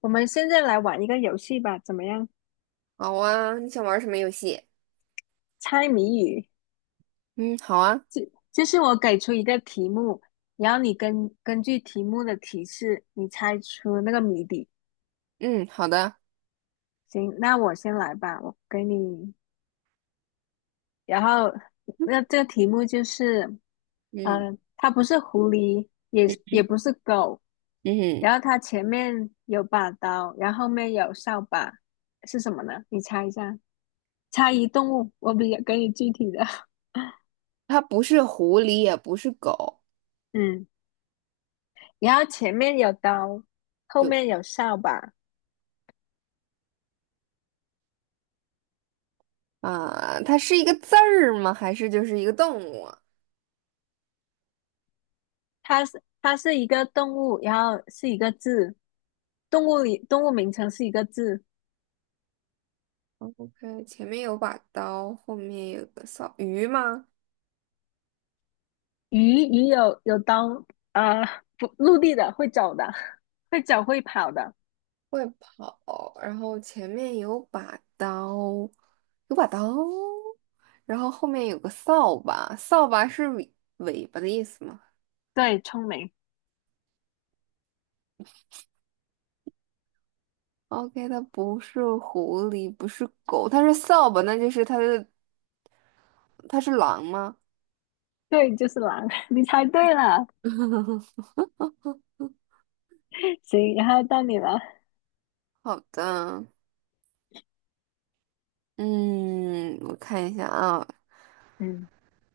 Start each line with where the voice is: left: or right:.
left: 我们现在来玩一个游戏吧，怎么样？
right: 好啊，你想玩什么游戏？
left: 猜谜语，
right: 嗯，好啊。
left: 就就是我给出一个题目，然后你根据题目的提示，你猜出那个谜底。
right: 嗯，好的。
left: 行，那我先来吧，我给你。然后，那这个题目就是，
right: 嗯
left: 它不是狐狸，也不是狗，
right: 嗯，
left: 然后它前面有把刀，然后后面有扫把，是什么呢？你猜一下，猜一动物，我比较给你具体的。
right: 它不是狐狸，也不是狗。
left: 嗯。然后前面有刀，后
right: 就
left: 面有扫把。
right: 它是一个字儿吗？还是就是一个动物啊
left: 它是一个动物，然后是一个字，动物里动物名称是一个字。
right: ？OK，前面有把刀，后面有个扫鱼吗？
left: 鱼有刀，呃，不，陆地的会走的，会走会跑的。
right: 会跑，然后前面有把刀，有把刀，然后后面有个扫把，扫把是尾巴的意思吗？
left: 对，聪明，
right: OK，它不是狐狸，不是狗，它是扫把，那就是它的，它是狼吗？
left: 对，就是狼，你猜对了。行，然后到你了。
right: 好的。嗯，我看一下啊。
left: 嗯，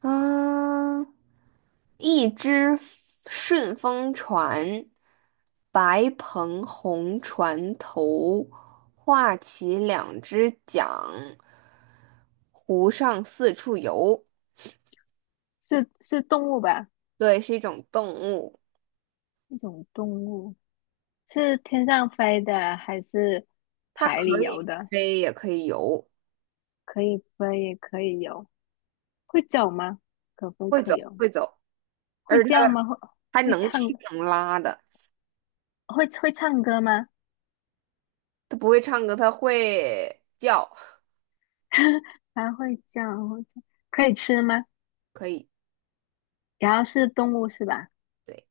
right: 啊，一只顺风船，白篷红船头，画起两只桨，湖上四处游。
left: 是动物吧？
right: 对，是一种动物。
left: 一种动物是天上飞的还是
right: 它
left: 海里
right: 可
left: 游
right: 以
left: 的？
right: 飞，也可以游。
left: 可以飞也可以游。会走吗？可不
right: 会
left: 可
right: 走，
left: 以哦？
right: 会走。
left: 会
right: 而且
left: 叫
right: 他
left: 吗？
right: 还
left: 会
right: 能
left: 唱
right: 吃能拉的。
left: 会唱歌吗？
right: 他不会唱歌，他会叫。
left: 还会叫，会叫可以吃吗？
right: 可以。
left: 然后是动物是吧？
right: 对，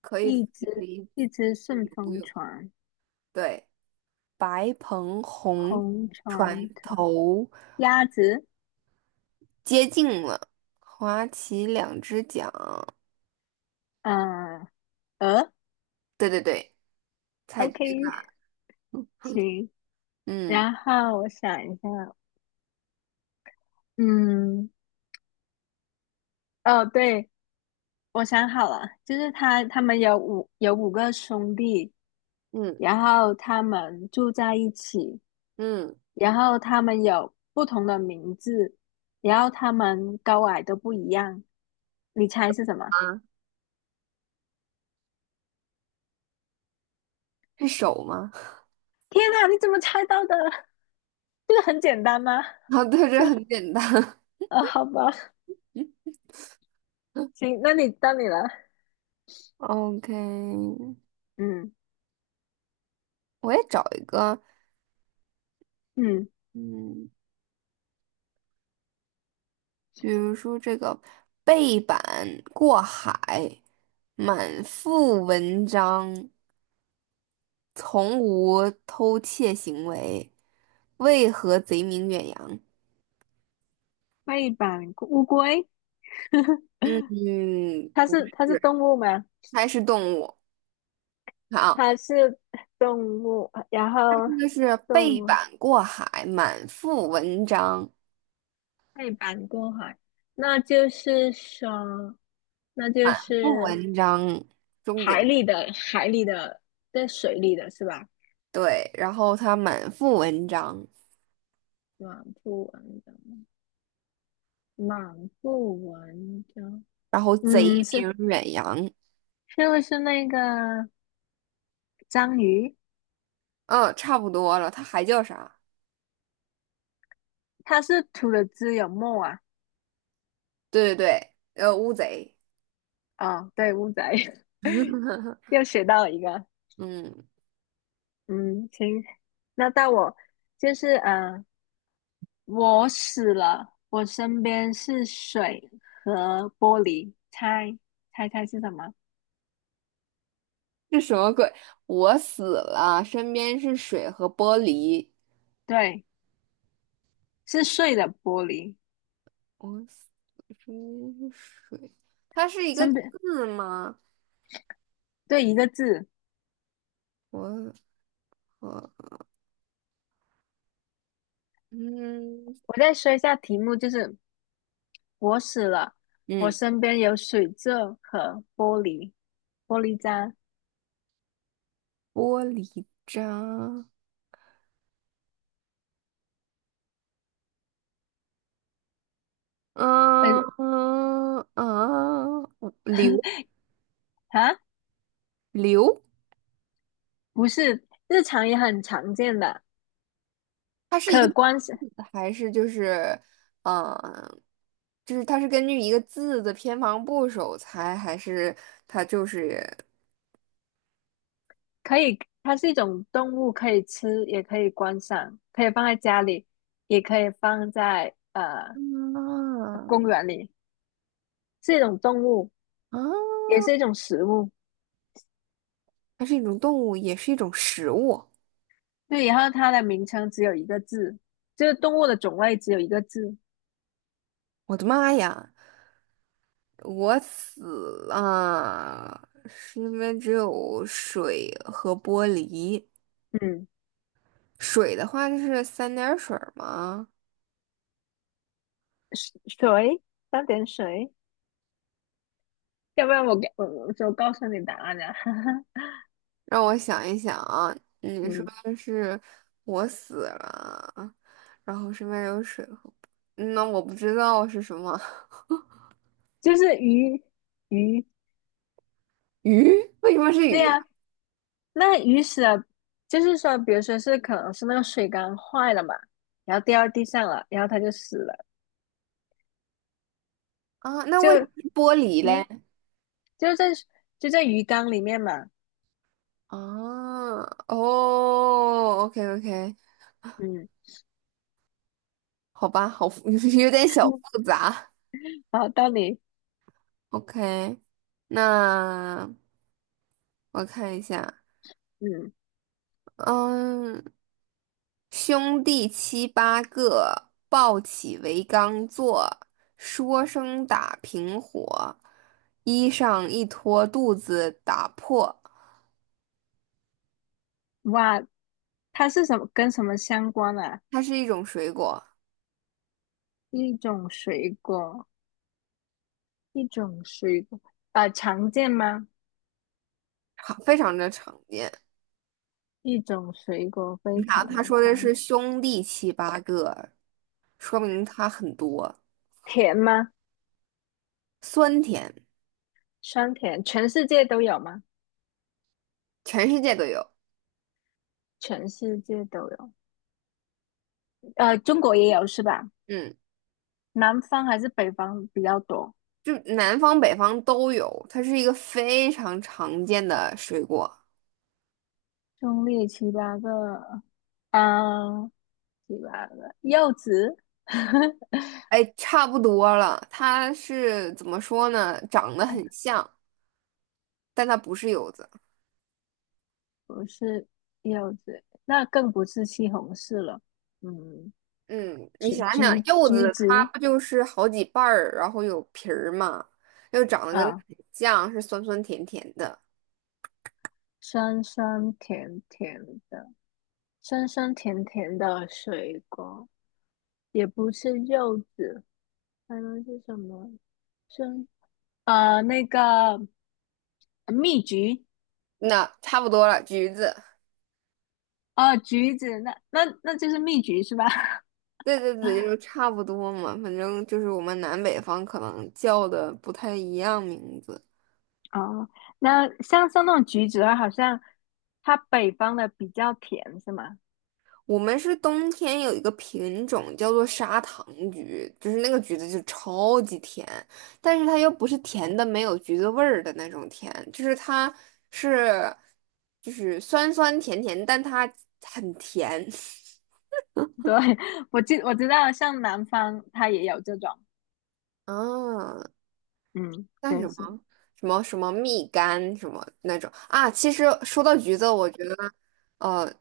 right: 可以，
left: 一
right: 可
left: 只
right: 以
left: 一只顺
right: 游
left: 风
right: 泳。
left: 船，
right: 对。白鹏红
left: 红
right: 船
left: 船头，
right: 头
left: 鸭子，
right: 接近了，划起两只桨。
left: 呃，鹅
right: 对对对，猜
left: ，OK，
right: 对了。
left: 行。
right: 嗯
left: 然后我想一下，嗯，哦，对，我想好了，就是他们有五个兄弟，
right: 嗯
left: 然后他们住在一起。
right: 嗯。
left: 然后它们有不同的名字，然后它们高矮都不一样。你猜是什么？
right: 啊，是手吗？
left: 天哪，你怎么猜到的？这个很简单吗？
right: 啊，对，
left: 就
right: 这很简单。
left: 啊，哦好吧，行，那你到你了。
right: OK，
left: 嗯
right: 我也找一个。
left: 嗯，
right: 嗯，比如说这个背板过海，满腹文章，从无偷窃行为，为何贼名远扬？
left: 背板乌龟，
right: 嗯，嗯，
left: 它
right: 不
left: 是
right: 是，
left: 它是动物吗？
right: 还是动物。好，
left: 它是动物，然后
right: 这个是
left: 动
right: 背
left: 物
right: 板过海，满腹文章，
left: 背板过海，那就是说，那就
right: 腹
left: 是。
right: 文章，重
left: 海
right: 点
left: 里的海里的，在水里的是吧？
right: 对，然后他满腹文章，
left: 满不文章，满不文章，
right: 然后贼
left: 嗯，是
right: 名远扬。
left: 是不是那个章鱼？
right: 嗯，差不多了，他还叫啥？
left: 它是吐了汁有沫啊？
right: 对对对，乌贼。
left: 哦，对，乌贼 又学到了一个，
right: 嗯，
left: 嗯，行，那到我就是我死了，我身边是水和玻璃，猜是什么？
right: 这什么鬼？我死了，身边是水和玻璃。
left: 对，是碎的玻璃，
right: 我死了，身边是水。它是一个
left: 身边
right: 字吗？
left: 对一个字。
right: 我和嗯
left: 我再说一下题目，就是我死了，我
right: 嗯，
left: 身边有水渍和玻璃玻璃渣，
right: 玻璃渣。嗯
left: 嗯、
right: 嗯嗯，流
left: 啊，
right: 流，
left: 不是，日常也很常见的，
right: 它是一个
left: 可
right: 字
left: 观赏，
right: 还是就是嗯，就是它是根据一个字的偏旁部首猜，还是它就是？
left: 可以，它是一种动物，可以吃，也可以观赏，可以放在家里，也可以放在
right: 嗯，
left: 公园里，是一种动物，也
right: 啊，
left: 是一种食物。
right: 它是一种动物，也是一种食物。
left: 对，然后它的名称只有一个字，就是动物的种类只有一个字，
right: 我的妈呀，我死了！身边只有水和玻璃。
left: 嗯，
right: 水的话就是三点水儿吗？
left: 水，三点水。要不然我给我我就告诉你答案哈。
right: 让我想一想啊。你说
left: 嗯，
right: 是我死了，然后身边有水和……嗯那我不知道是什么。
left: 就是鱼，
right: 鱼，为什么是
left: 对
right: 鱼
left: 呀、那鱼死了，就是说，比如说是可能是那个水缸坏了嘛，然后掉到地上了，然后它就死了，
right: 啊？啊那
left: 就
right: 为什么是玻璃嘞？
left: 嗯，就在就在鱼缸里面嘛，
right: 啊，哦，OK OK。
left: 嗯，
right: 好吧，好复 有点小复 杂。
left: 然后到底
right: OK，那我看一下。
left: 嗯，
right: 嗯，兄弟七八个，抱起为缸坐，说声打平伙，衣裳一脱肚子打破。
left: 哇，它是什么跟什么相关啊？
right: 它是一种水果，
left: 一种水果，一种水果，啊、常见吗？
right: 常非常的常见。
left: 一种水果
right: 你
left: 非
right: 看啊，
left: 常
right: 他
left: 的
right: 说的
left: 常
right: 是
left: 见
right: 兄弟七八个，说明它很多。
left: 甜吗？
right: 酸甜，
left: 酸甜，全世界都有吗？
right: 全世界都有。
left: 全世界都有，中国也有是吧？
right: 嗯。
left: 南方还是北方比较多？
right: 就南方北方都有，它是一个非常常见的水果。
left: 中立七八个，啊，七八个柚子，
right: 哎，差不多了，它是怎么说呢？长得
left: 哎呀，
right: 很像，但它不是柚子。
left: 不是柚子，那更不是西红柿了，嗯，
right: 嗯，你想想，柚
left: 橘
right: 子它
left: 子
right: 不就是好几瓣儿，然后有皮儿嘛，又长得跟
left: 啊，
right: 很像，是酸酸甜甜的。
left: 酸酸甜甜的，酸酸甜甜的水果，也不是柚子，还能是什么？酸。那个蜜橘，
right: 那差不多了，橘子。
left: 哦，橘子，那就是蜜橘是吧？
right: 对对对，就是 差不多嘛，反正就是我们南北方可能叫的不太一样名字。
left: 哦，那像那种橘子的话，好像它北方的比较甜，是吗？
right: 我们是冬天有一个品种叫做砂糖橘，就是那个橘子就超级甜，但是它又不是甜的没有橘子味儿的那种甜，就是它是就是酸酸甜甜，但它很甜。
left: 对，我知道，像南方它也有这种，
right: 啊，
left: 嗯，
right: 那
left: 真
right: 什么
left: 是。
right: 什么蜜柑什么那种啊。其实说到橘子，我觉得呃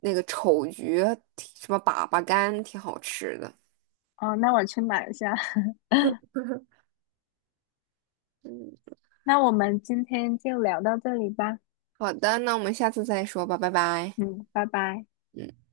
right: 那个丑橘挺什么粑粑柑挺好吃的。
left: 哦，那我去买一下。
right: 嗯，
left: 那我们今天就聊到这里吧，
right: 好的，那我们下次再说吧，拜拜。
left: 嗯，拜拜。
right: 也